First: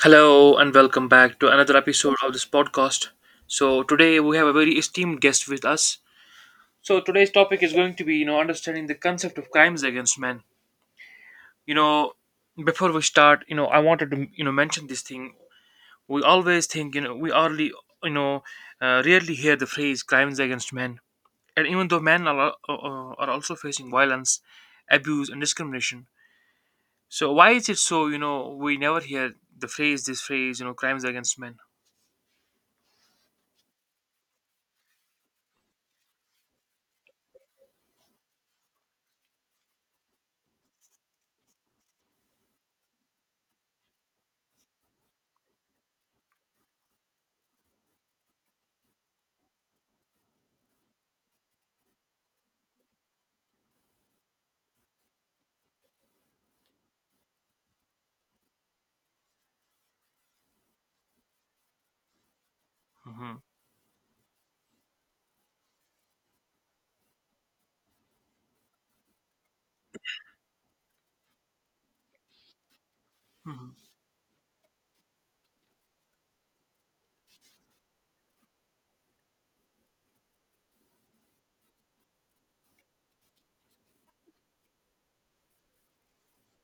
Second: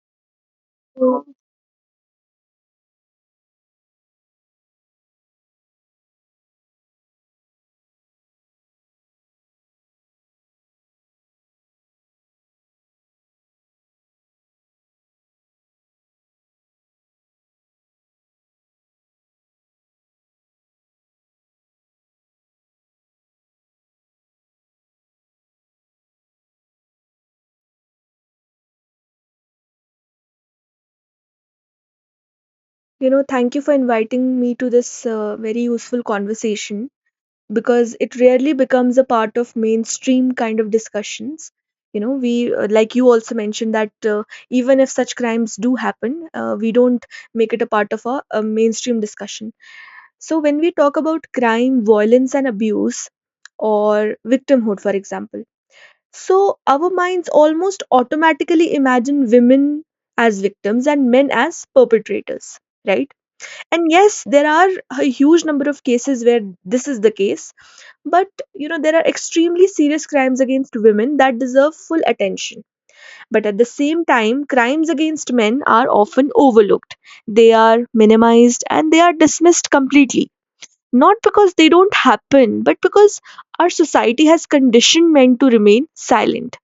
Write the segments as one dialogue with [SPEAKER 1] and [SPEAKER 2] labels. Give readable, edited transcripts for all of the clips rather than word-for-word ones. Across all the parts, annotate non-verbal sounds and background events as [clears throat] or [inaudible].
[SPEAKER 1] Hello and welcome
[SPEAKER 2] So,
[SPEAKER 1] back to another episode of this podcast. So today we have a very esteemed guest with us. So today's topic is going to be, understanding the concept of crimes against men. You know, Before we start, I wanted to, mention this thing. We always think, you know, we hardly, you know, rarely hear the phrase crimes against men. And even though men are, are also facing violence, abuse, and discrimination, so why is it so? We never hear the phrase, this phrase, crimes against men.
[SPEAKER 2] thank you for inviting me to this very useful conversation because it rarely becomes a part of mainstream kind of discussions. We, like you also mentioned, that even if such crimes do happen, we don't make it a part of a mainstream discussion. So, when we talk about crime, violence, and abuse, or victimhood, for example, so our minds almost automatically imagine women as victims and men as perpetrators, right?
[SPEAKER 1] Hmm.
[SPEAKER 2] And yes, there are a huge number of cases where this is the case, but there are extremely serious crimes against women that deserve full attention. But at the same time, crimes against men are often overlooked. They are minimized and they are dismissed completely, not because they don't happen, but because our society has conditioned men to remain silent,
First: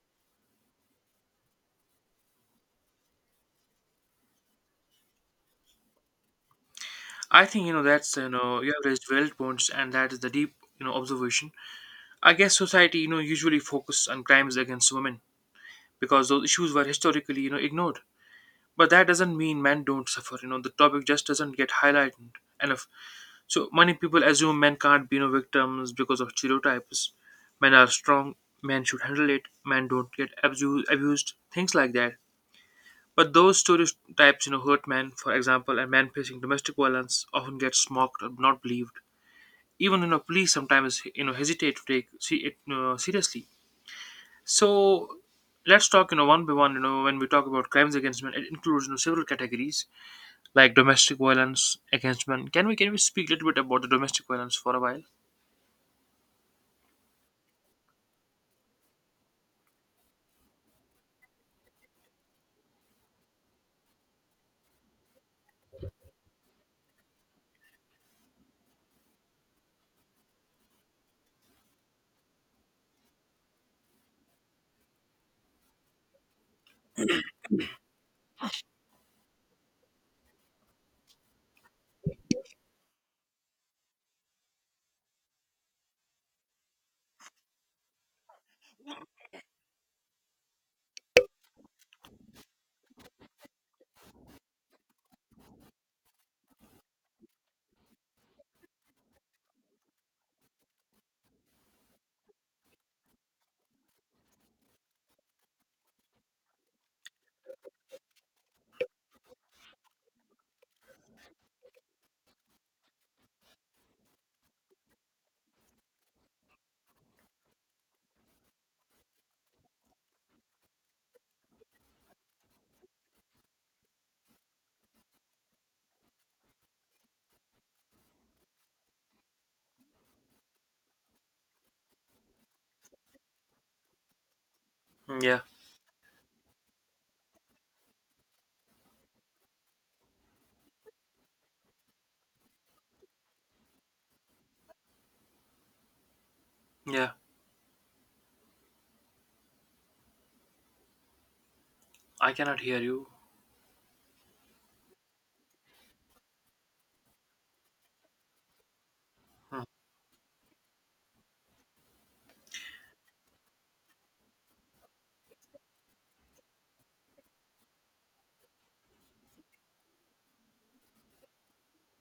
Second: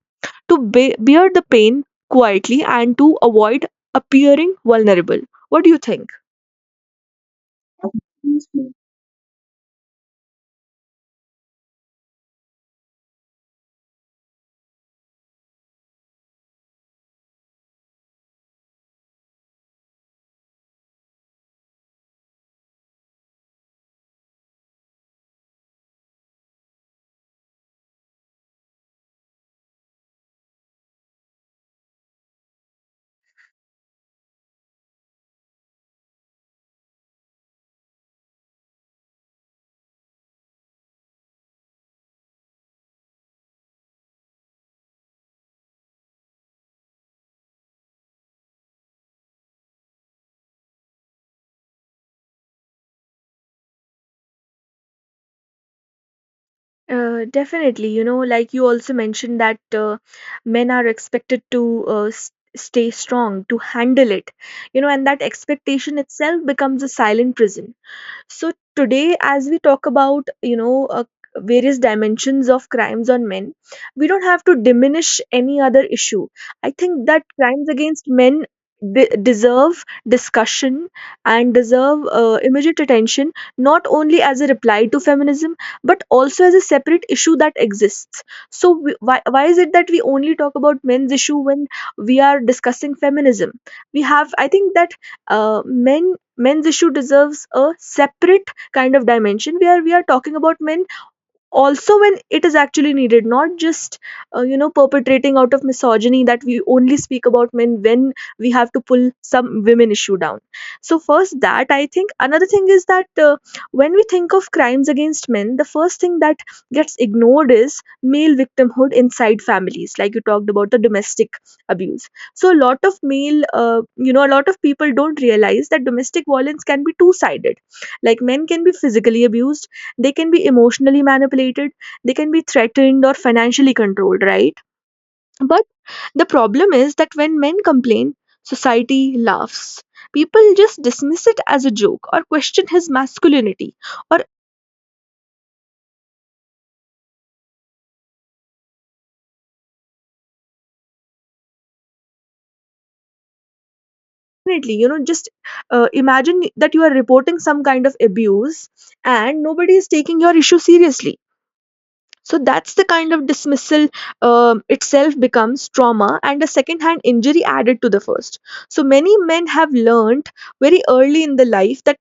[SPEAKER 2] to bear the pain quietly, and to avoid appearing vulnerable. What do you
[SPEAKER 1] I think that's, you
[SPEAKER 2] think?
[SPEAKER 1] have raised valid points, and that is the deep, observation. I guess society usually focus on crimes against women because those issues were historically ignored. But that doesn't mean men don't suffer. The topic just doesn't get highlighted enough. So many people assume men can't be, victims because of stereotypes. Men are strong. Men should handle it. Men don't get abused. Things like that. But those stereotypes, hurt men. For example, a man facing domestic violence often gets mocked or not believed, even police sometimes hesitate to take see it seriously. So let's talk, one by one. When we talk about crimes against men, it includes, several categories like domestic violence against men. Can we speak a little bit about the domestic violence for a while?
[SPEAKER 2] Definitely, like you also mentioned that men are expected to stay strong, to handle it, and that expectation itself becomes a silent prison. So today, as we talk about, various dimensions of crimes on men, we don't have to diminish any other issue. I think that crimes against men deserve discussion and deserve immediate attention, not only as a reply to feminism, but also as a separate issue that exists. So why is it that we only talk about men's issue when we are discussing feminism? I think that men's issue deserves a separate kind of dimension where we are talking about men also when it is actually needed, not just perpetrating out of misogyny, that we only speak about men when we have to pull some women issue down. So first, that I think another thing is that when we think of crimes against men, the first thing that gets ignored is male victimhood inside families, like you talked about the domestic abuse. So a lot of people don't realize that domestic violence can be two sided. Like, men can be physically abused, they can be emotionally manipulated, they can be threatened or financially controlled, right?
[SPEAKER 1] Yeah.
[SPEAKER 2] But the problem is that when men complain, society laughs, people just dismiss it as a joke or question his masculinity, or...
[SPEAKER 1] Yeah, I cannot hear you.
[SPEAKER 2] Definitely, just imagine that you are reporting some kind of abuse and nobody is taking your issue seriously. So that's the kind of dismissal itself becomes trauma and a second hand injury added to the first. So many men have learned very early in the life that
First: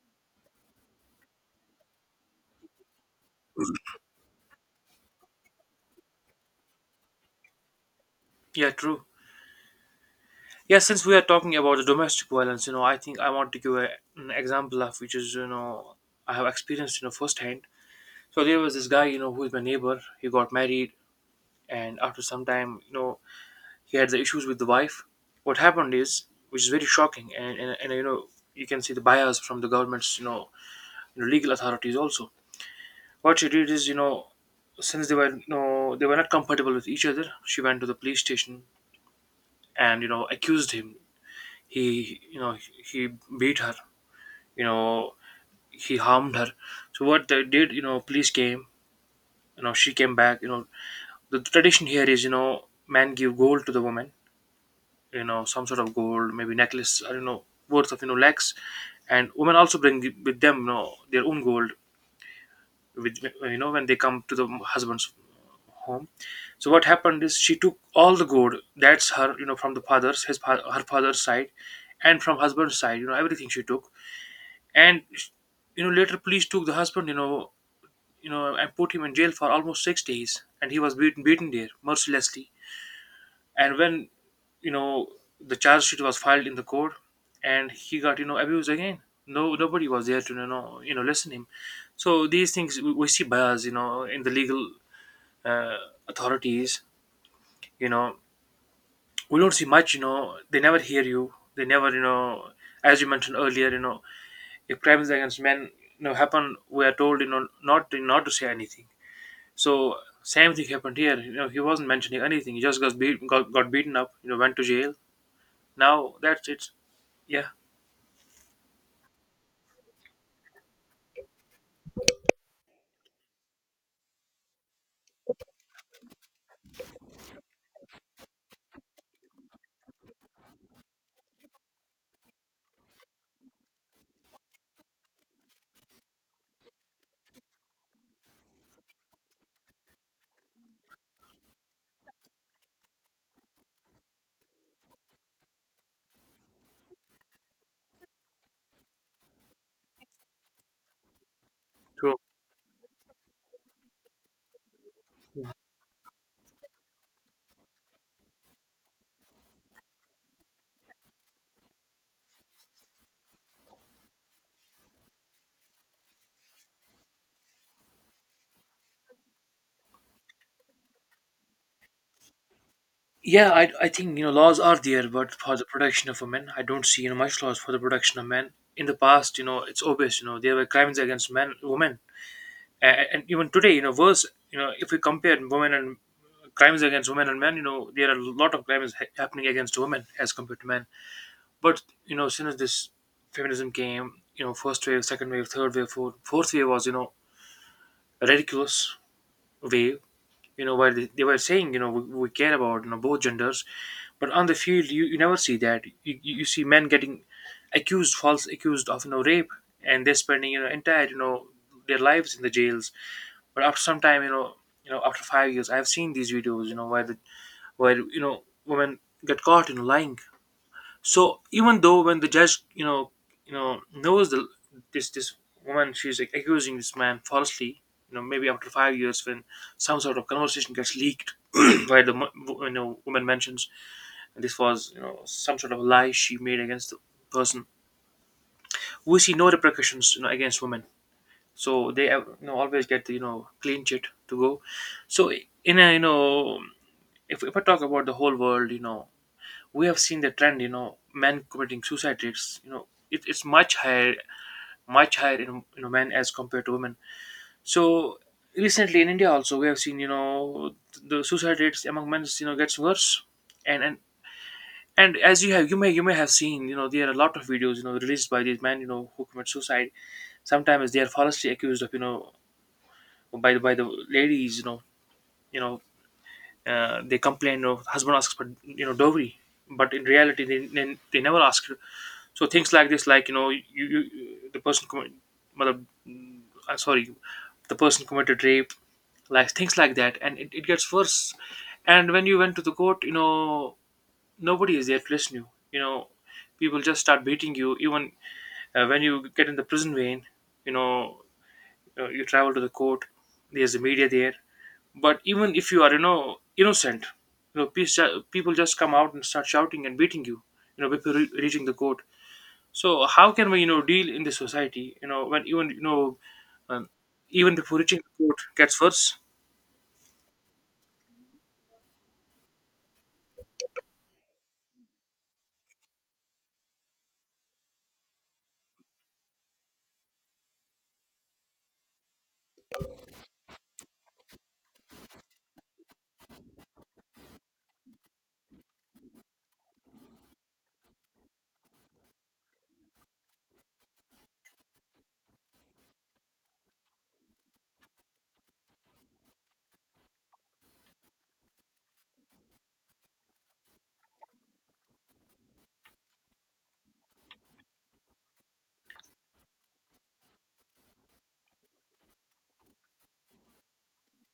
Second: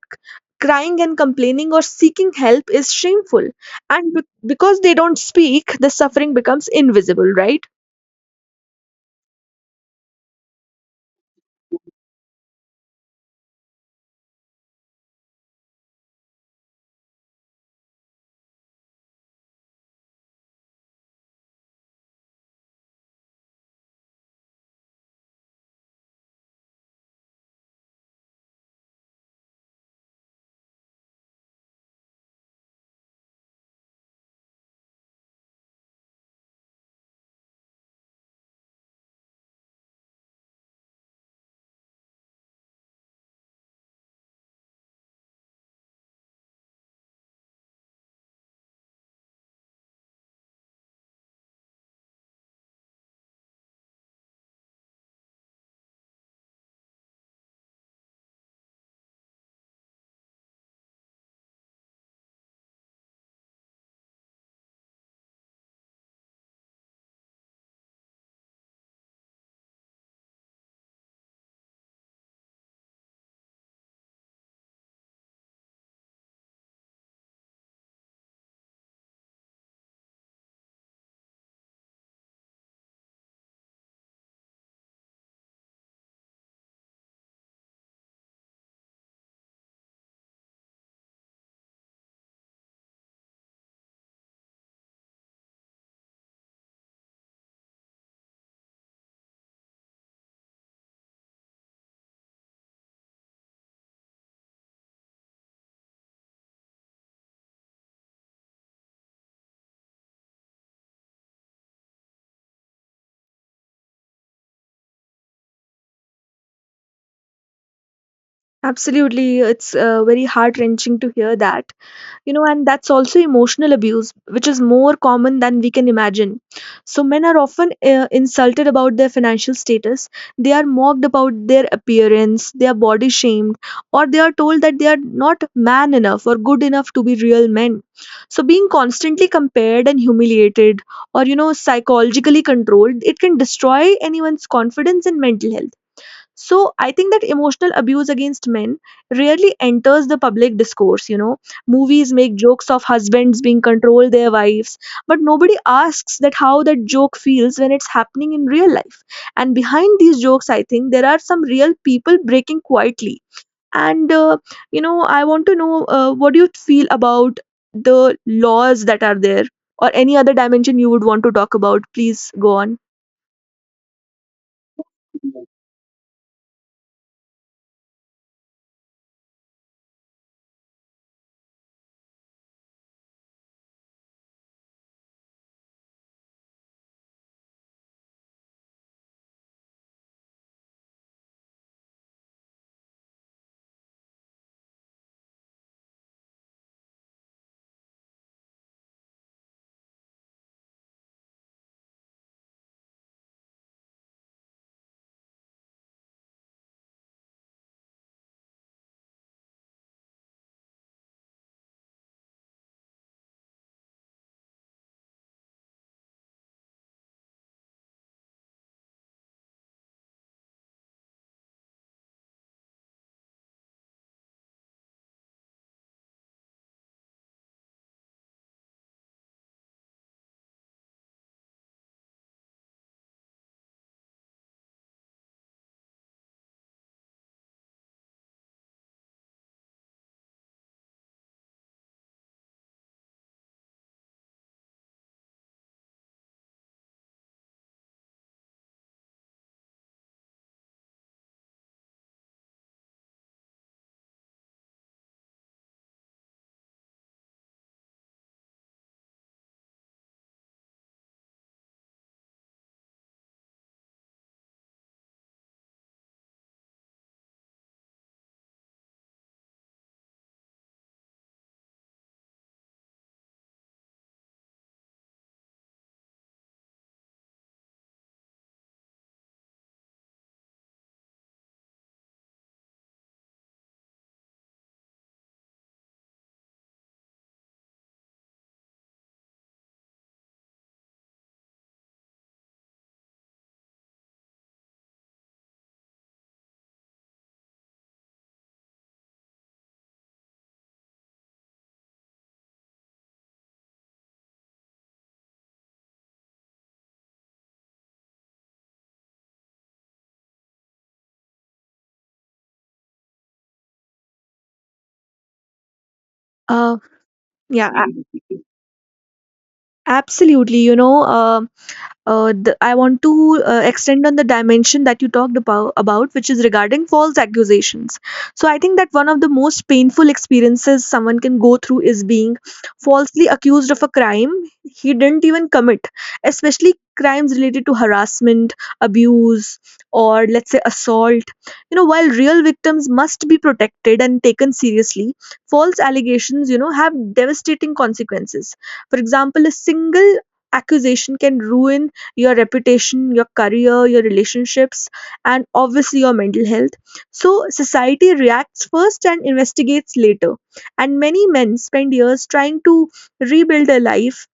[SPEAKER 2] crying and complaining or seeking help is shameful. And because they don't speak, the suffering becomes invisible, right?
[SPEAKER 1] Yeah, true. Yeah, since we are talking about the domestic violence, I think I want to give an example, of which is, I have experienced, firsthand. So there was this guy, who is my neighbor. He got married, and after some time, he had the issues with the wife. What happened is, which is very shocking, and you can see the bias from the government's, legal authorities also. What she did is, since they were, they were not compatible with each other, she went to the police station and accused him. He, he beat her. You know he harmed her. So what they did, police came. You know she came back. The tradition here is, man give gold to the woman, some sort of gold maybe necklace, I don't know, worth of, lakhs. And women also bring with them, their own gold, with when they come to the husband's home. So what happened is she took all the gold that's her, from the father's, her father's side, and from husband's side, everything she took. And later police took the husband, and put him in jail for almost 6 days, and he was beaten there mercilessly. And when, you know the charge sheet was filed in the court, and he got, abused again. No Nobody was there to, listen him. So these things, we see bias, in the legal uh, authorities, you know we don't see much. They never hear you, they never, as you mentioned earlier, if crimes against men, happen, we are told, not to say anything. So same thing happened here, he wasn't mentioning anything, he just got beaten up, went to jail. Now that's it. Yeah,
[SPEAKER 2] Absolutely, it's very heart wrenching to hear that. And that's also emotional abuse, which is more common than we can imagine. So men are often insulted about their financial status, they are mocked about their appearance, they are body shamed, or they are told that they are not man enough or good enough to be real men. So being constantly compared and humiliated, or psychologically controlled, it can destroy anyone's confidence and mental health. So I think that emotional abuse against men rarely enters the public discourse. Movies
[SPEAKER 1] true.
[SPEAKER 2] make jokes of husbands being controlled their wives, but nobody asks that how that joke feels when it's happening in real life. And behind these jokes, I think there are some real people breaking quietly. And I want to know what do you feel about the laws that are there, or any other dimension you would want to talk about? Please go on.
[SPEAKER 1] Yeah, I think laws are there, but for the protection of men, I don't see much laws for the protection of men. In the past, it's obvious, there were crimes against men, women, and even today, worse, if we compare women and crimes against women and men, there are a lot of crimes happening against women as compared to men. But as soon as this feminism came, first wave, second wave, third wave, fourth wave was, a ridiculous wave, where they were saying, you know, we care about, both genders, but on the field, you never see that. You see men getting accused, false accused of, rape, and they're spending, entire, their lives in the jails. But after some time, after 5 years, I've seen these videos, where the, where women get caught in lying. So even though when the judge, knows the, this woman, she's like accusing this man falsely. You know, maybe after 5 years, when some sort of conversation gets leaked, [clears throat] where the woman mentions this was, some sort of lie she made against the person, we see no repercussions, against women. So they, always get the, clean chit to go. So in a, if I talk about the whole world, we have seen the trend, men committing suicide rates, it's much higher, much higher in, men as compared to women. So recently in India also we have seen, the suicide rates among men, gets worse. And and and as you have, you may have seen, there are a lot of videos, released by these men, who commit suicide. Sometimes they are falsely accused of, by the ladies, you know they complain of husband asks for, dowry, but in reality they never ask. So things like this, like you the person commit, mother, mm, sorry, the person committed rape, like things like that, and it gets worse. And when you went to the court, nobody is there to listen you. You know, people just start beating you. Even when you get in the prison vein, you know, you travel to the court. There's the media there, but even if you are, innocent, people just come out and start shouting and beating you, before reaching the court. So how can we, deal in the society, when even,
[SPEAKER 2] Uh,
[SPEAKER 1] um, even
[SPEAKER 2] yeah,
[SPEAKER 1] before reaching the court gets worse.
[SPEAKER 2] a- absolutely. I want to extend on the dimension that you talked about, which is regarding false accusations. So I think that one of the most painful experiences someone can go through is being falsely accused of a crime he didn't even commit, especially crimes related to harassment, abuse, or let's say assault. While real victims must be protected and taken seriously, false allegations, have devastating consequences. For example, a single accusation can ruin your reputation, your career, your relationships, and obviously your mental health. So, society reacts first and investigates later. And many men spend years trying to rebuild a life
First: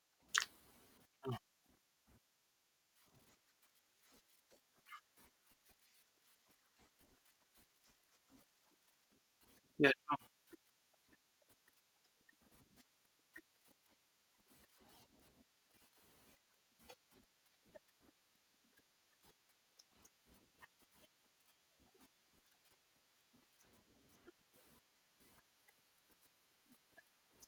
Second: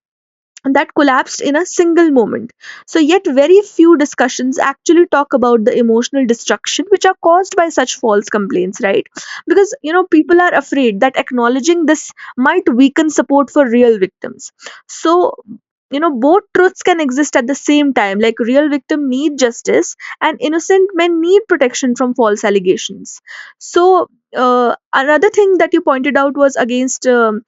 [SPEAKER 2] that collapsed in a single moment. So, yet, very few discussions actually talk about the emotional destruction which are caused by such false complaints, right? Because,
[SPEAKER 1] Yeah.
[SPEAKER 2] people are afraid that acknowledging this might weaken support for real victims. So, both truths can exist at the same time. Like, real victim need justice, and innocent men need protection from false allegations. So, another thing that you pointed out was against um,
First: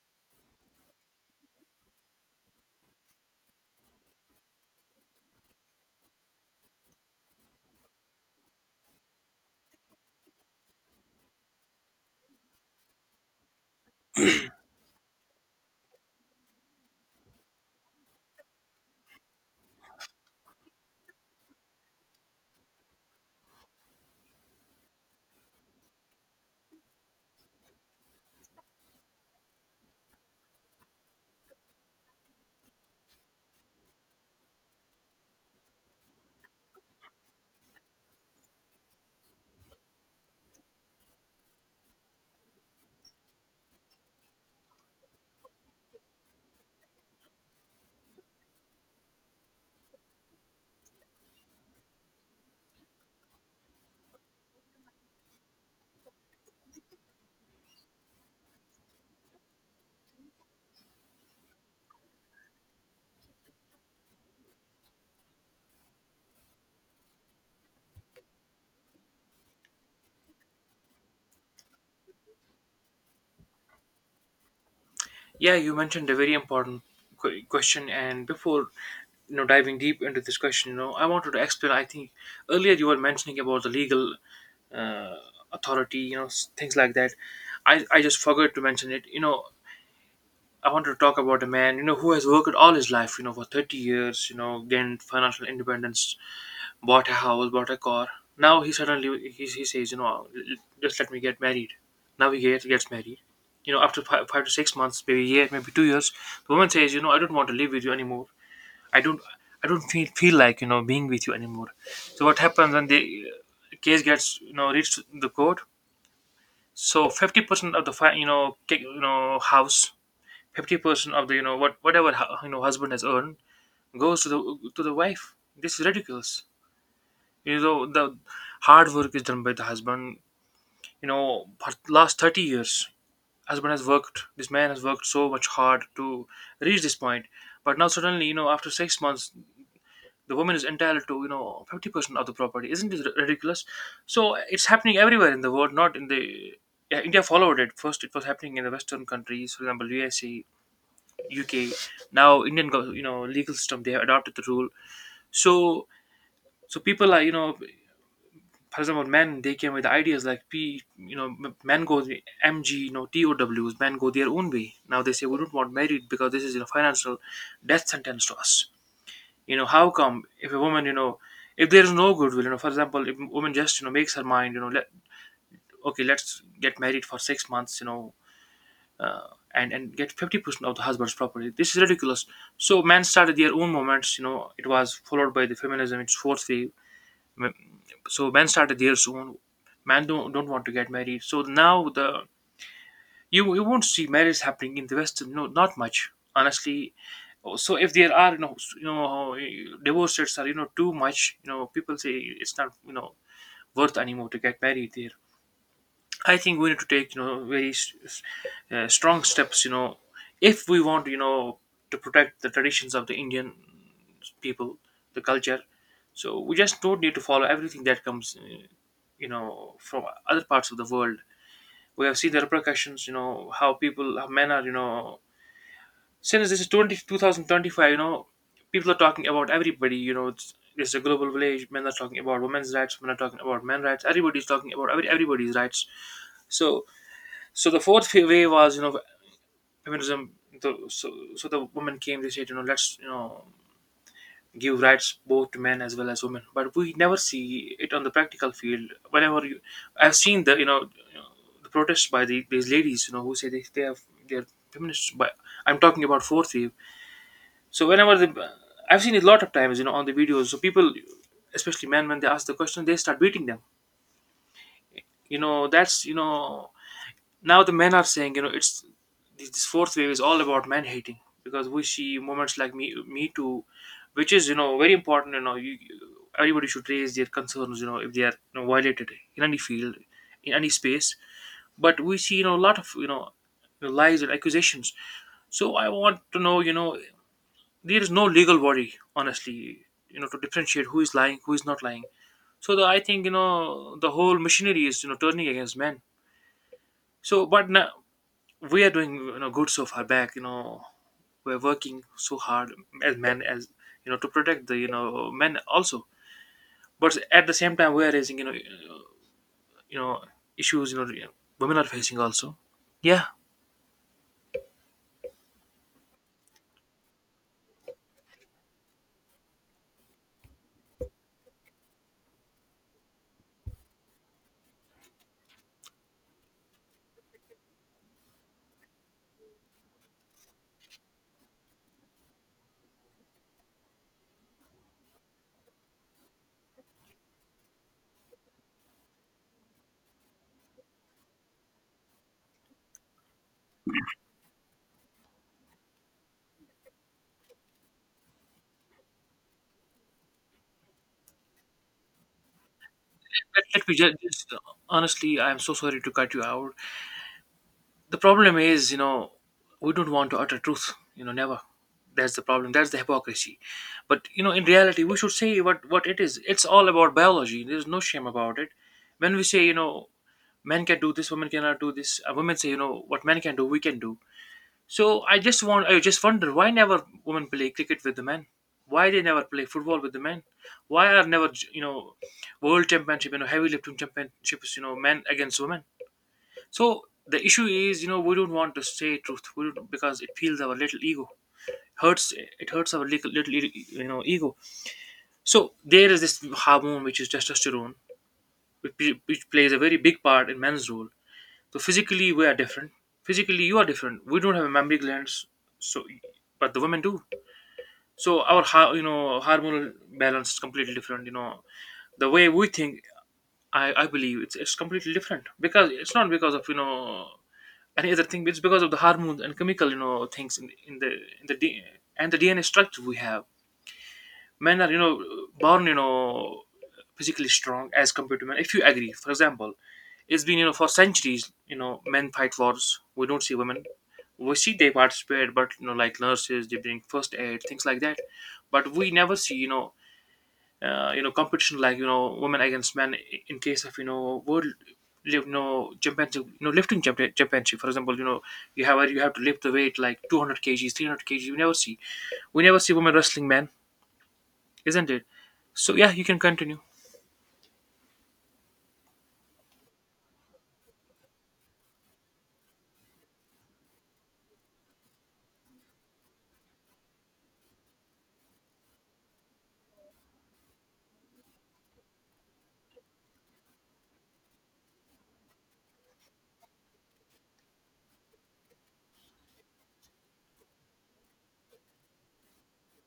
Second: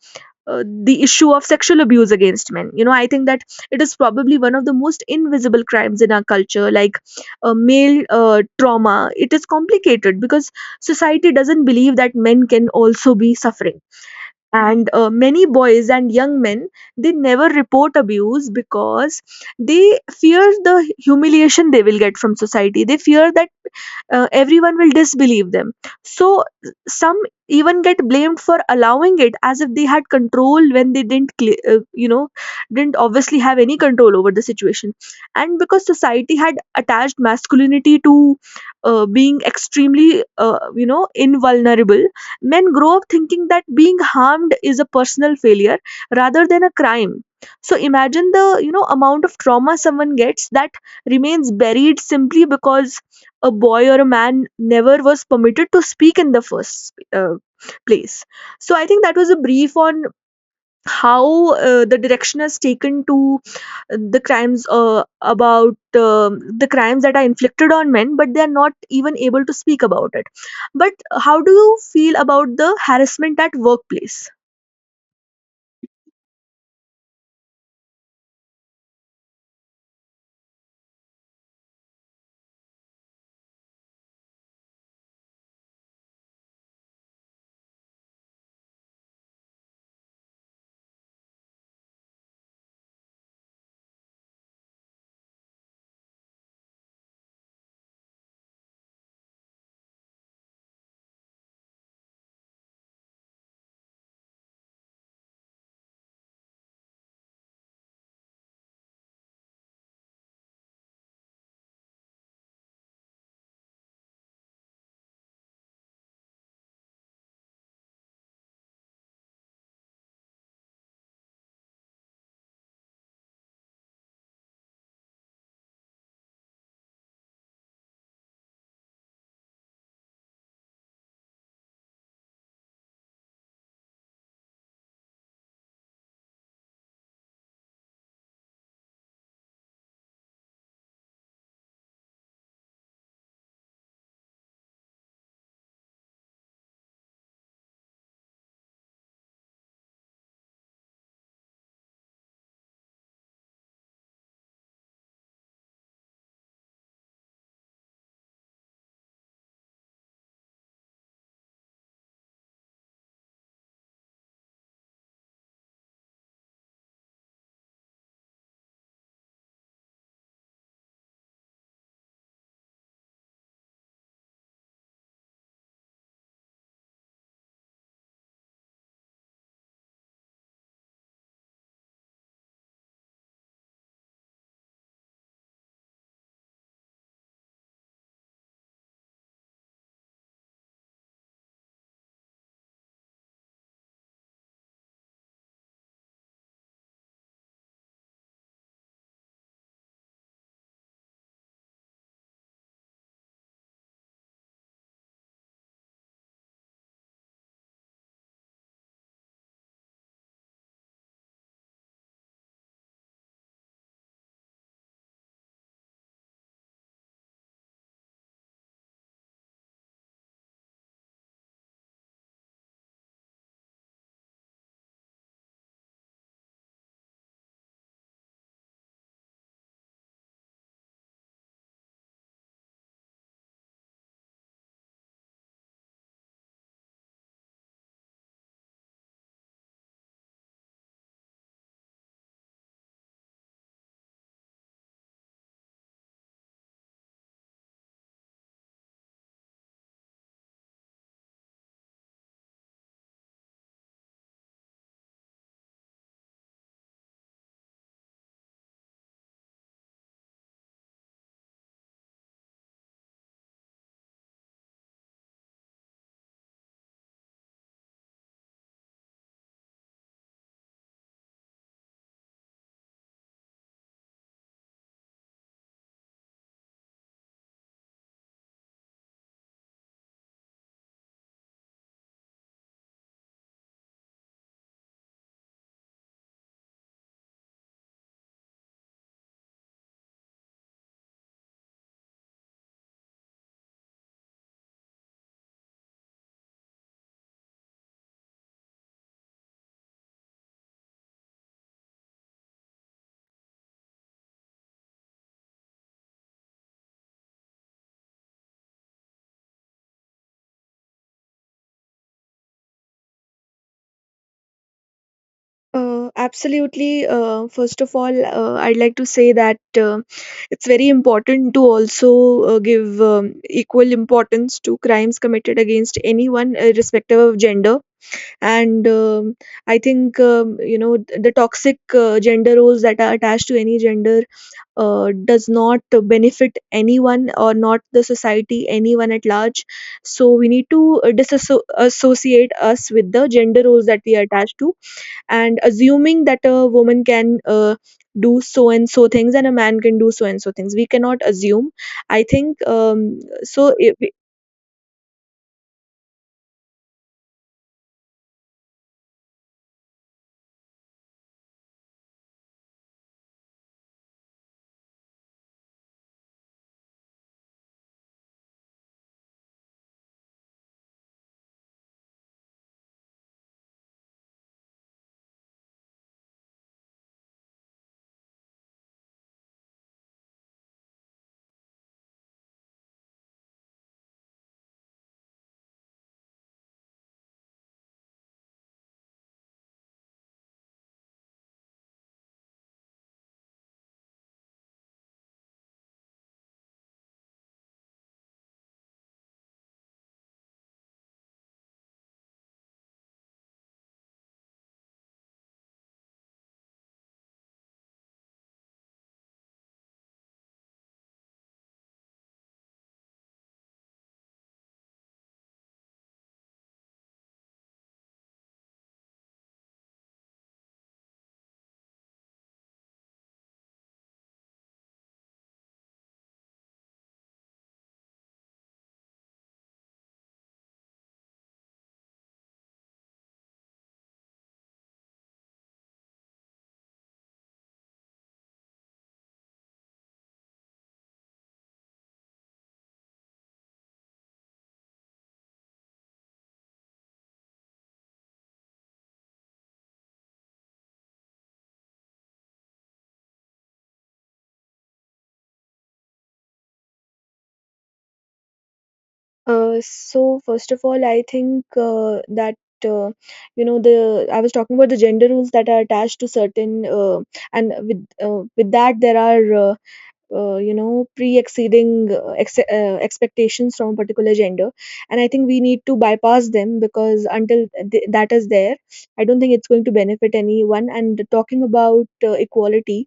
[SPEAKER 2] uh, the issue of sexual abuse against men. I think that it is probably one of the most invisible crimes in our culture. Like, male trauma, it is complicated because society doesn't believe that men can also be suffering. And many boys and young men, they never report abuse because they fear the humiliation they will get from society. They fear that everyone will disbelieve them. So some even get blamed for allowing it, as if they had control when they didn't cle- you know didn't obviously have any control over the situation. And because society had attached masculinity to being extremely invulnerable, men grow up thinking that being harmed is a personal failure rather than a crime. So imagine the amount of trauma someone gets that remains buried simply because a boy or a man never was permitted to speak in the first place. So I think that was a brief on how the direction has taken to the crimes about the crimes that are inflicted on men, but they are not even able to speak about it. But how do you feel about the harassment at workplace?
[SPEAKER 1] Yeah, you mentioned a very important question, and before, diving deep into this question, I wanted to explain. I think earlier you were mentioning about the legal, uh, authority, things like that. I just forgot to mention it. You know I wanted to talk about a man, who has worked all his life, for 30 years, gained financial independence, bought a house, bought a car. Now he suddenly he says, uh, just let me get married. Now he gets married. You know, after 5 to 6 months, maybe a year, maybe 2 years, the woman says, I don't want to live with you anymore. I don't, I don't feel like, being with you anymore. So what happens when the case gets, reached the court? So 50% of the house, 50% of the, what whatever, husband has earned, goes to the wife. This is ridiculous. The hard work is done by the husband, for last 30 years. Husband has worked, this man has worked so much hard to reach this point, but now suddenly, after 6 months the woman is entitled to, 50% of the property. Isn't this ridiculous? So it's happening everywhere in the world, not in the, yeah, India followed it. First, it was happening in the Western countries, for example, USA, UK. Now, Indian, legal system they have adopted the rule. So, so people are, for example, men they came with ideas like P, you know, m- men go the MG, T O Ws. Men go their own way. Now they say we don't want married because this is, financial death sentence to us. How come if a woman, if there is no goodwill, for example, if a woman just makes her mind, let okay, let's get married for 6 months, uh, and get 50% of the husband's property. This is ridiculous. So men started their own movements. It was followed by the feminism, its fourth wave. So men started there soon. Men don't want to get married, so now the you won't see marriage happening in the West. No, not much, honestly. So if there are divorce rates are too much. People say it's not worth anymore to get married there. I think we need to take very strong steps, if we want, to protect the traditions of the Indian people, the culture. So we just don't need to follow everything that comes, from other parts of the world. We have seen the repercussions. How people, how men are. Since this is 2025, people are talking about everybody. It's a global village. Men are talking about women's rights, men are talking about men's rights, everybody's talking about everybody's rights. So so the fourth way was, feminism. So the women came. They said, let's give rights both to men as well as women. But we never see it on the practical field. Whenever you, I've seen the you know, the protests by these ladies, who say they have they're feminists. But I'm talking about fourth wave. So whenever the I've seen it a lot of times, on the videos. So people, especially men, when they ask the question, they start beating them. You know, that's you know now the men are saying it's this fourth wave is all about men hating, because we see moments like me me Too, which is very important. Everybody should raise their concerns, if they are, violated in any field, in any space. But we see a lot of lies and accusations. So I want to know, there is no legal body, honestly, to differentiate who is lying, who is not lying. So I think the whole machinery is turning against men. So but now we are doing good so far back, we're working so hard as men. As to protect the, men also. But at the same time, we're raising, you know issues, women are facing also. Yeah.
[SPEAKER 2] Absolutely. First of all, I'd like to say that it's very important to also give equal importance to crimes committed against anyone, irrespective of gender. And I think the toxic gender roles that are attached to any gender does not benefit anyone or not the society, anyone at large. So we need to disassociate us with the gender roles that we are attached to, and assuming that a woman can do so and so things and a man can do so and so things, we cannot assume. I think
[SPEAKER 1] let,
[SPEAKER 2] so
[SPEAKER 1] let me
[SPEAKER 2] it,
[SPEAKER 1] just, honestly, I'm so sorry to cut you out. The problem is, we don't want to utter truth, never. That's the problem. That's the hypocrisy. But in reality we should say what it is. It's all about biology. There's no shame about it. When we say, men can do this, women cannot do this. Women say, what men can do we can do. So I just wonder why never women play cricket with the men, why they never play football with the men, why are never world championship, heavy lifting championships, men against women. So the issue is, we don't want to say truth. We don't, because it feels our little ego, hurts. It hurts our little, little e, you know ego. So there is this hormone which is testosterone, which plays a very big part in men's role. So physically we are different. Physically you are different. We don't have mammary glands, so, but the women do. So our hormonal balance is completely different. The way we think, I believe it's completely different, because it's not because of any other thing. It's because of the hormones and chemical, things in in the D- and the DNA structure we have. Men are born physically strong as compared to men, if you agree. For example, it's been, for centuries, men fight wars. We don't see women. We see they participate, but like nurses, they bring first aid, things like that. But we never see, competition like, women against men, in case of, world live, championship, lifting championship, for example. You have to lift the weight like 200 kgs, 300 kgs. We never see, we never see women wrestling men. Isn't it? So yeah, you can continue.
[SPEAKER 2] So first of all, I think that uh, you know the I was talking about the gender rules that are attached to certain, and with that there are pre-exceeding expectations from a particular gender. And I think we need to bypass them because until that is there, I don't think it's going to benefit anyone. And talking about equality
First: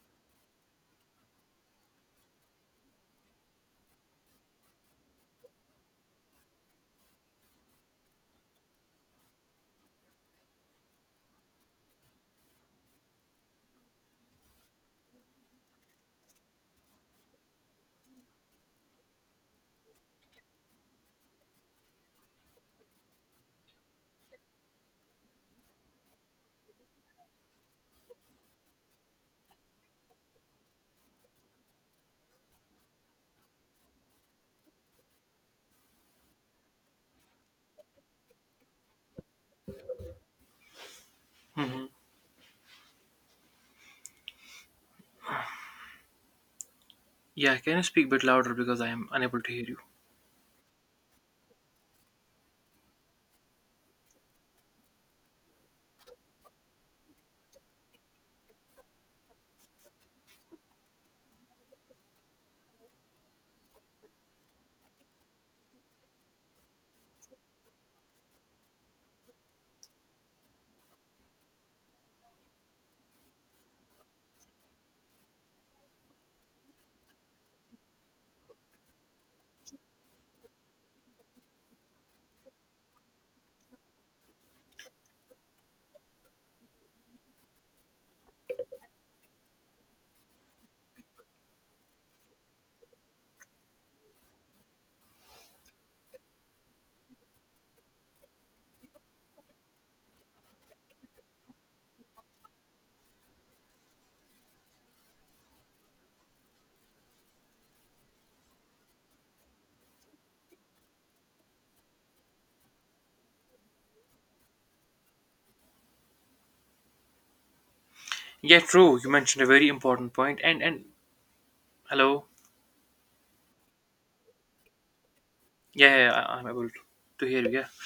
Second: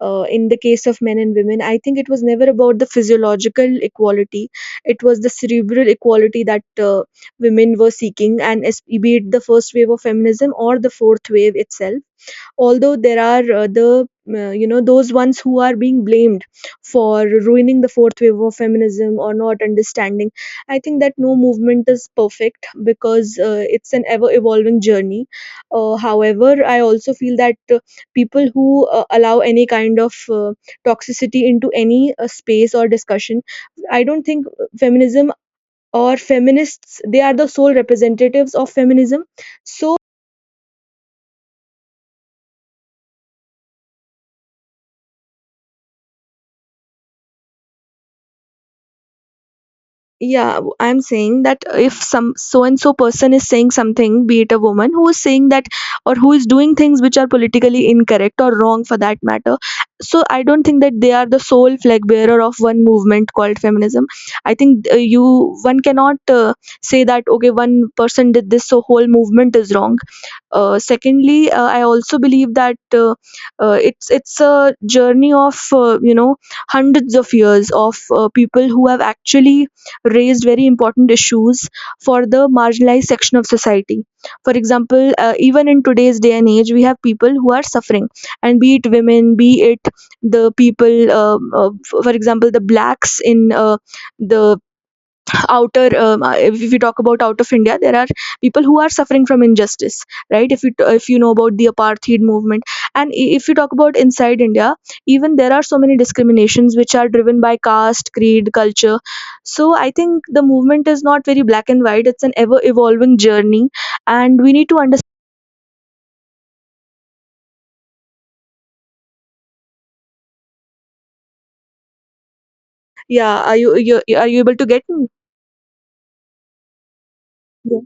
[SPEAKER 2] in the case of men and women, I think it was never about the physiological equality. It was the cerebral equality that women were seeking. And be it the first wave of feminism or the fourth wave itself, although there are the you know those ones who are being blamed for ruining the fourth wave of feminism or not understanding. I think that no movement is perfect, because it's an ever evolving journey. However, I also feel that people who allow any kind of toxicity into any space or discussion, I don't think feminism or feminists, they are the sole representatives of feminism. So,
[SPEAKER 1] Hmm. Yeah, can you speak a bit louder, because I am unable to hear you?
[SPEAKER 2] yeah, I'm saying that if some so and so person is saying something, be it a woman who is saying that, or who is doing things which are politically incorrect or wrong, for that matter, so I don't think that they are the sole flag bearer of one movement called feminism. I think you one cannot say that okay one person did this, so whole movement is wrong. Secondly, I also believe that it's a journey of hundreds of years of people who have actually raised very important issues for the marginalized section of society. For example, even in today's day and age, we have people who are suffering, and be it women, be it the people, for example, the blacks in the outer if you talk about out of India, there are people who are suffering from injustice. Right, if if you know about the apartheid movement, and if you talk about inside India, even there are so many discriminations which are driven by caste, creed, culture. So I think the movement is not very black and white, it's an ever evolving journey and we need to understand.
[SPEAKER 1] Yeah, true. You mentioned a very important point. And hello.
[SPEAKER 2] Yeah, are you, are you able to get me?
[SPEAKER 1] Yeah, yeah, I'm able to hear you. Yeah.
[SPEAKER 2] Yeah.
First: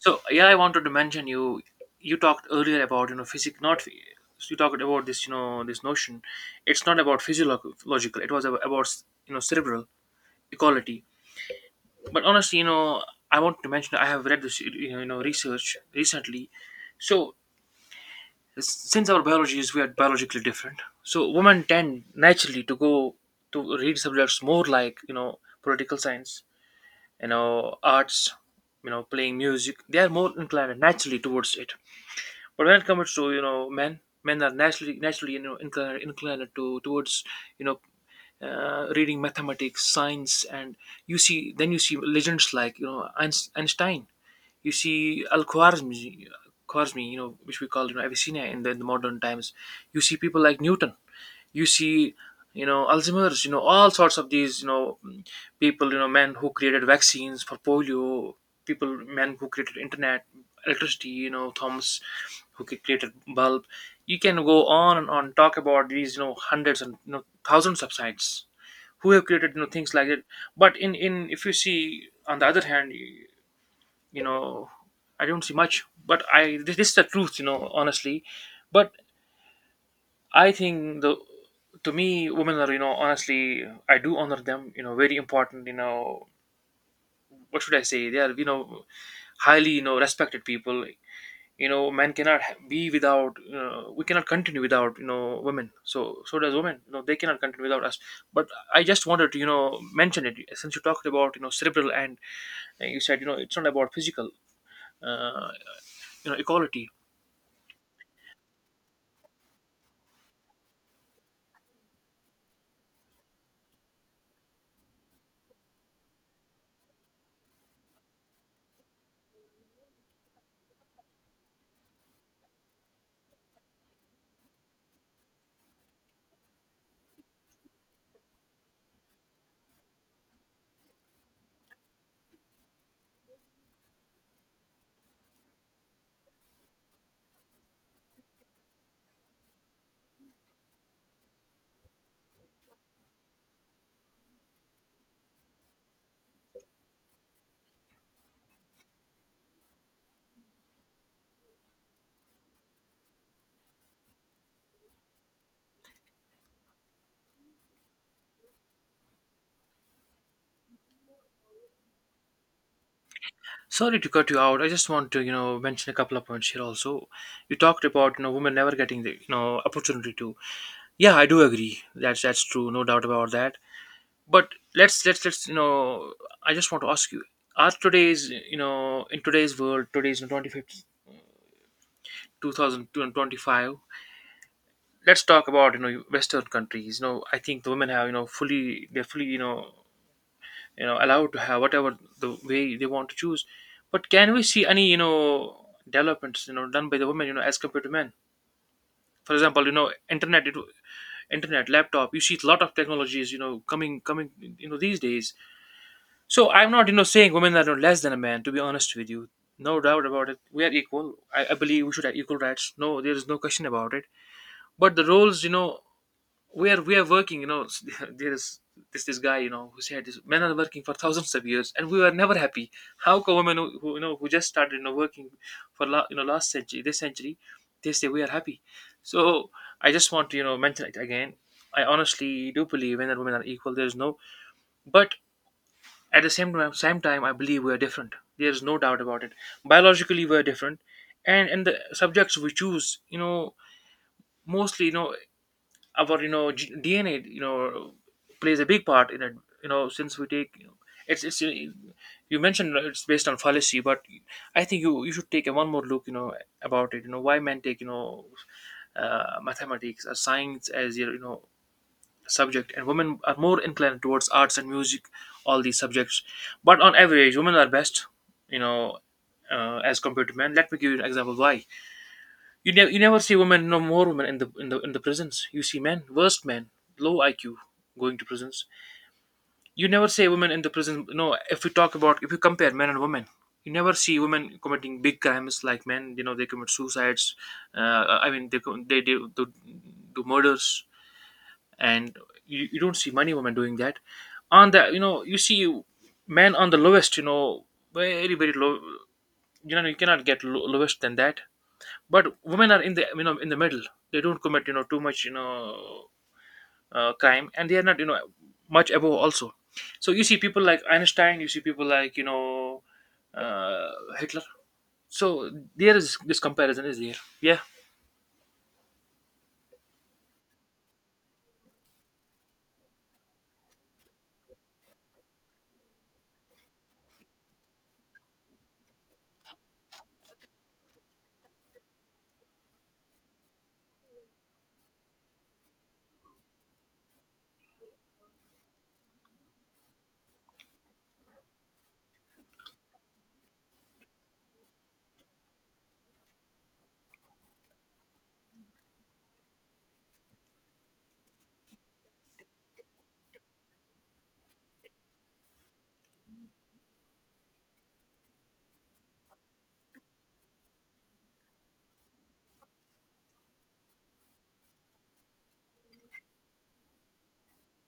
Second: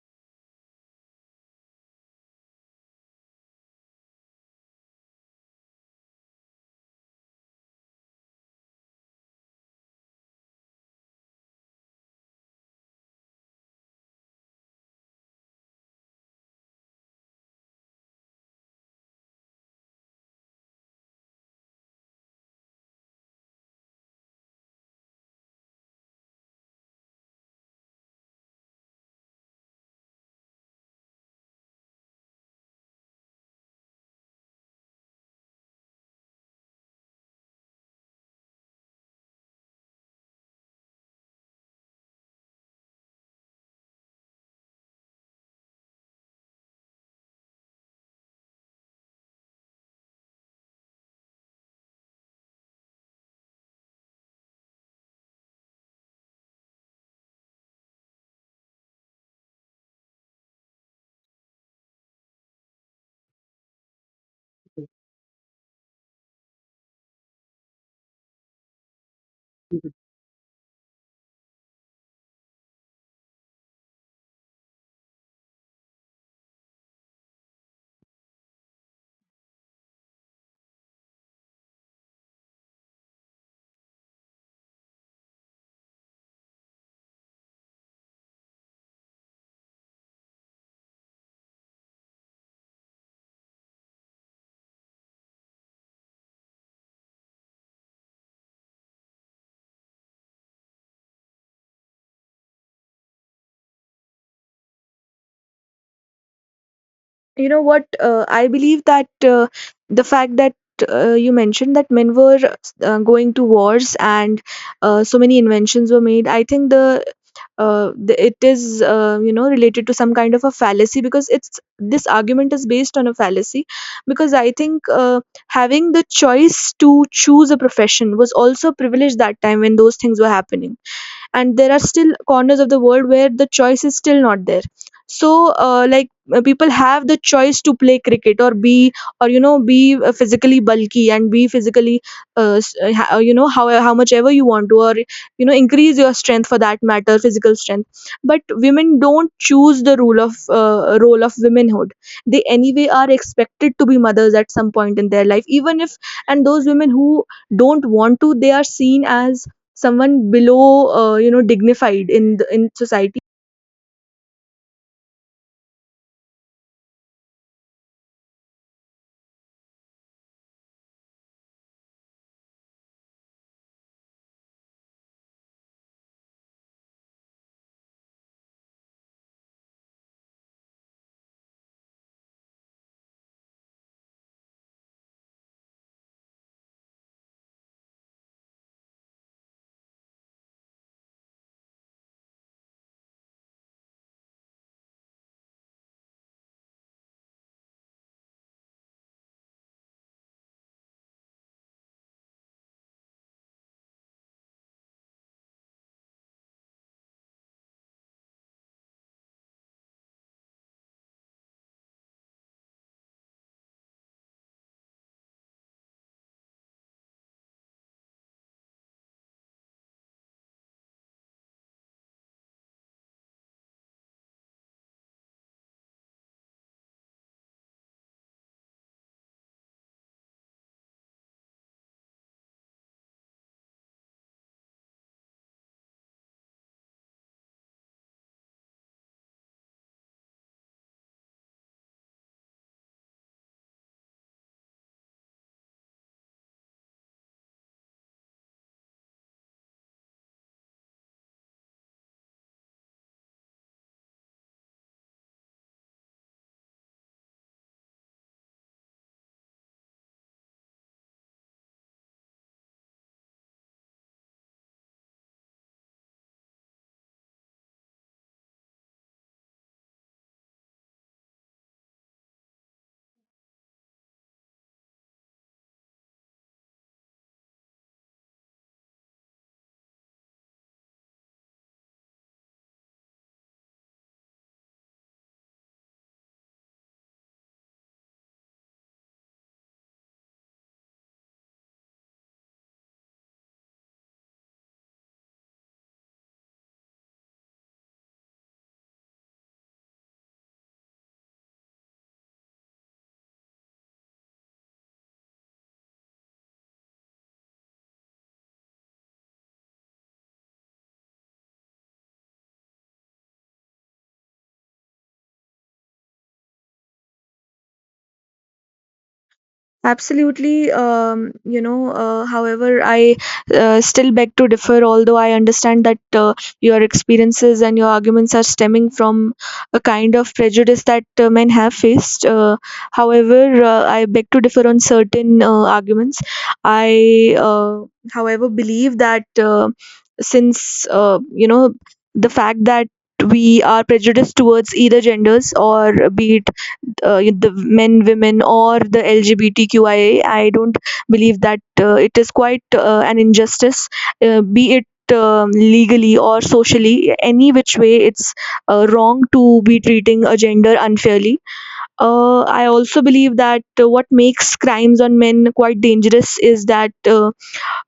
[SPEAKER 1] So yeah, I wanted to mention you. You talked earlier about you know physic not. Phy- you talked about this, this notion. It's not about physiological. It was about, cerebral equality. But honestly, I want to mention I have read this, research, recently. So since our biology is, we are biologically different, so women tend naturally to go to read subjects more like, political science, arts, playing music. They are more inclined naturally towards it. But when it comes to, men, men are naturally inclined to towards, you know reading mathematics, science. And you see then you see legends like, Einstein, you see Al Khwarizmi, Khwarizmi, which we call, Avicenna, in in the modern times. You see people like Newton, you see Alzheimer's, all sorts of these, people, men who created vaccines for polio, people, men who created internet, electricity, Thomas, who created bulb. You can go on and on, talk about these, hundreds and, thousands of sites who have created, things like it. But in, if you see on the other hand, you know I don't see much, but I, this is the truth, honestly. But I think the, to me, women are, honestly, I do honor them, very important, what should I say, they are, highly, respected people. Men cannot be without, we cannot continue without, women. So so does women, they cannot continue without us. But I just wanted to, mention it, since you talked about, cerebral, and, you said, it's not about physical, uh, equality.
[SPEAKER 2] You know what, I believe that the fact that you mentioned that men were going to wars and so many inventions were made, I think it is, you know, related to some kind of a fallacy, because it's this argument is based on a fallacy. Because I think, having the choice to choose a profession was also a privilege that time when those things were happening, and there are still corners of the world where the choice is still not there. So like, people have the choice to play cricket, or be or you know be physically bulky and be physically you know, how much ever you want to, or you know, increase your strength, for that matter physical strength. But women don't choose the rule of role of womanhood. They anyway are expected to be mothers at some point in their life, even if. And those women who don't want to, they are seen as someone below, you know, dignified in in society.
[SPEAKER 1] Sorry to cut you out. I just want to, mention a couple of points here also. You talked about, women never getting the, opportunity to. Yeah, I do agree. That's true. No doubt about that. But let's let's let's, you know, I just want to ask you: are today's, in today's world, today's 2050, let's talk about, Western countries. I think the women have, fully, they're fully, allowed to have whatever the way they want to choose. But can we see any, developments, done by the women, as compared to men? For example, internet, it, internet, laptop, you see a lot of technologies, coming coming, these days. So I'm not, saying women are less than a man, to be honest with you. No doubt about it, we are equal. I believe we should have equal rights. No, there is no question about it. But the roles, we are, we are working, [laughs] there is this, this guy, who said this, men are working for thousands of years, and we were never happy. How come women who, who just started, working for la, you know last century, this century, they say we are happy. So I just want to, mention it again. I honestly do believe men and women are equal. There is no. But at the same time, I believe we are different. There is no doubt about it. Biologically we are different. And the subjects we choose, mostly, our, DNA, plays a big part in it. Since we take, it's you mentioned it's based on fallacy, but I think you, you should take a one more look. About it. Why men take, mathematics or science as your, subject, and women are more inclined towards arts and music, all these subjects. But on average, women are best. You know. As compared to men, let me give you an example why. You never, you never see women, no more women in the prisons. You see men, worst men, low IQ, going to prisons. You never see women in the prison. No, if we talk about, if you compare men and women, you never see women committing big crimes like men. They commit suicides. I mean they they do murders, and you don't see many women doing that. On the, you see men on the lowest. Very very low. You cannot get lowest than that. But women are in the, in the middle. They don't commit, too much, crime, and they are not, much above also. So you see people like Einstein, you see people like, uh, Hitler. So there is this comparison is there. Yeah.
[SPEAKER 2] Absolutely. You know, however, I still beg to differ, although I understand that your experiences and your arguments are stemming from a kind of prejudice that men have faced. However, I beg to differ on certain arguments. I, uh, However, believe that since, you know, the fact that we are prejudiced towards either genders, or be it the men, women, or the LGBTQIA, I don't believe that it is quite an injustice. Be it legally or socially, any which way, it's wrong to be treating a gender unfairly. I also believe that what makes crimes on men quite dangerous is that. Uh,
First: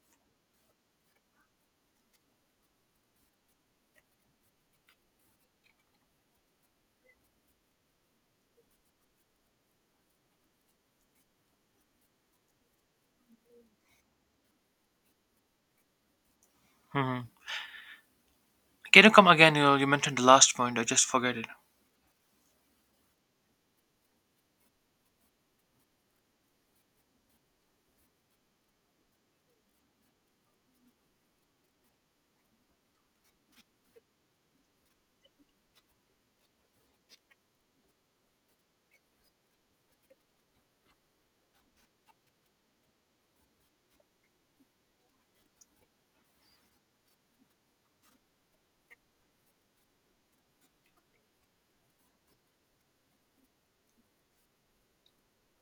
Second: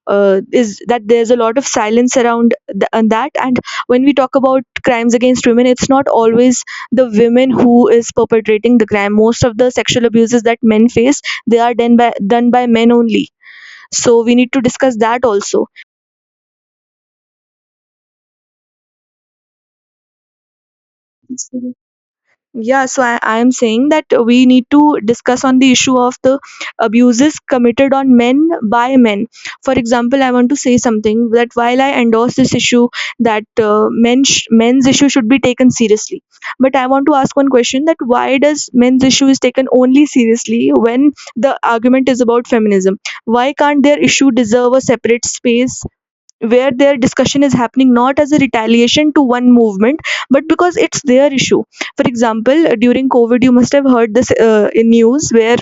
[SPEAKER 2] uh, Is that there's a lot of silence around and that and When we talk about crimes against women, it's not always the women who is perpetrating the crime. Most of the sexual abuses that men face, they are done by men only. So we need to discuss that also.
[SPEAKER 1] Hmm, can you come again? You mentioned the last point, I just forget it.
[SPEAKER 2] Yeah, so I'm saying that we need to discuss on the issue of the abuses committed on men by men. For example, I want to say something, that while I endorse this issue, that men's issue should be taken seriously, but I want to ask one question: that why does men's issue is taken only seriously when the argument is about feminism? Why can't their issue deserve a separate space where their discussion is happening, not as a retaliation to one movement, but because it's their issue. For example, during COVID, you must have heard this, in news where,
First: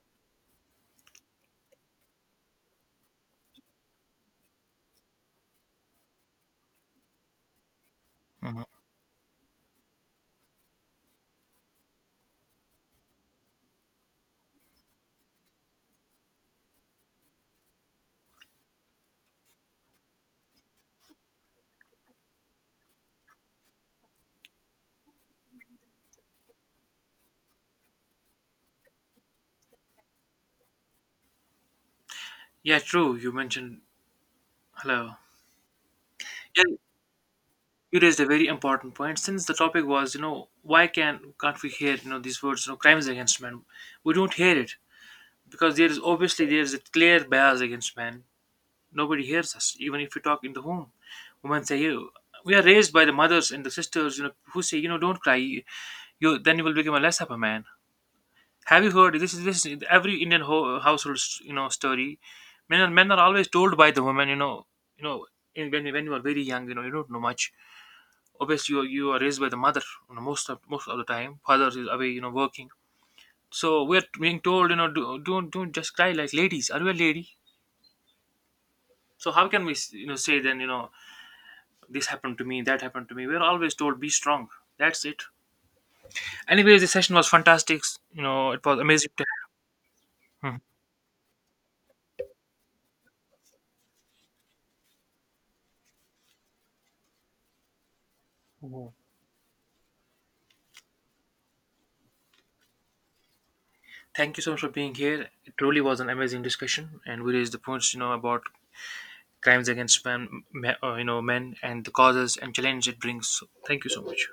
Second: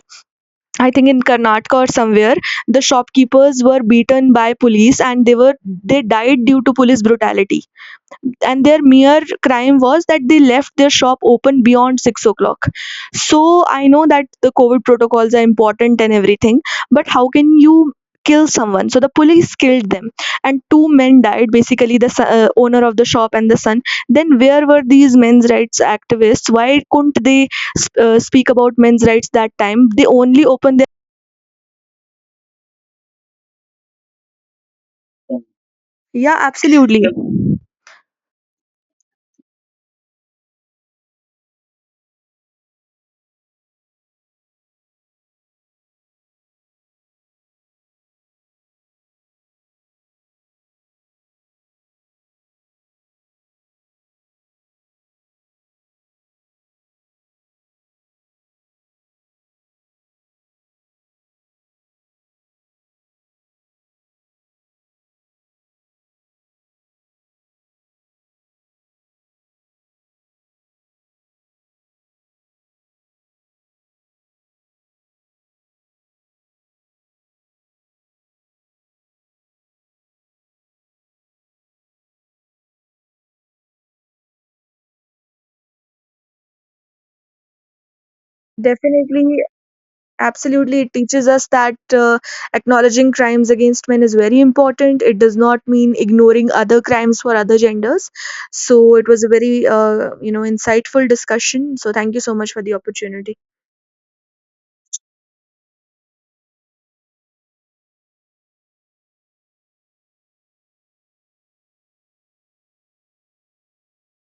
[SPEAKER 2] I think in Karnataka or somewhere, the shopkeepers were beaten by police, and they died due to police brutality.
[SPEAKER 1] Mhm.
[SPEAKER 2] And their mere crime was that they left their shop open beyond 6 o'clock. So I know that the COVID protocols are important and everything, but how can you kill someone? So the police killed them, and two men died. Basically, owner of the shop and the son. Then where were these men's rights activists? Why couldn't they speak about men's rights that time? They only opened their
[SPEAKER 1] Yeah, true, you mentioned. Hello.
[SPEAKER 2] yeah,
[SPEAKER 1] Yeah.
[SPEAKER 2] absolutely.
[SPEAKER 1] You raised a very important point, since the topic was, why can't we hear, these words, crimes against men, we don't hear it. Because there is, obviously there is a clear bias against men. Nobody hears us, even if we talk in the home. Women say, "You." We are raised by the mothers and the sisters, who say, "You know, don't cry. You then you will become a less of a man." Have you heard this? Is this, is every Indian household, story? Men are, men are always told by the women, you know, when you are very young, you don't know much. Obviously, you are raised by the mother, most of the time. Father is away, working. So we're being told, don't just cry like ladies. Are you a lady? So how can we, say then, this happened to me, that happened to me? We're always told be strong. That's it. Anyways, the session was fantastic. It was amazing to
[SPEAKER 2] Definitely,
[SPEAKER 1] have. Mhm.
[SPEAKER 2] absolutely, it teaches us that acknowledging crimes against men is very important. It does not mean ignoring other crimes for other genders.
[SPEAKER 1] Mhm.
[SPEAKER 2] So it was a very, you know, insightful discussion. So thank you so much for the opportunity.
[SPEAKER 1] Thank you so much for being here. It truly was an amazing discussion, and we raised the points, about crimes against men, men, and the causes and challenges it brings. So thank you so much.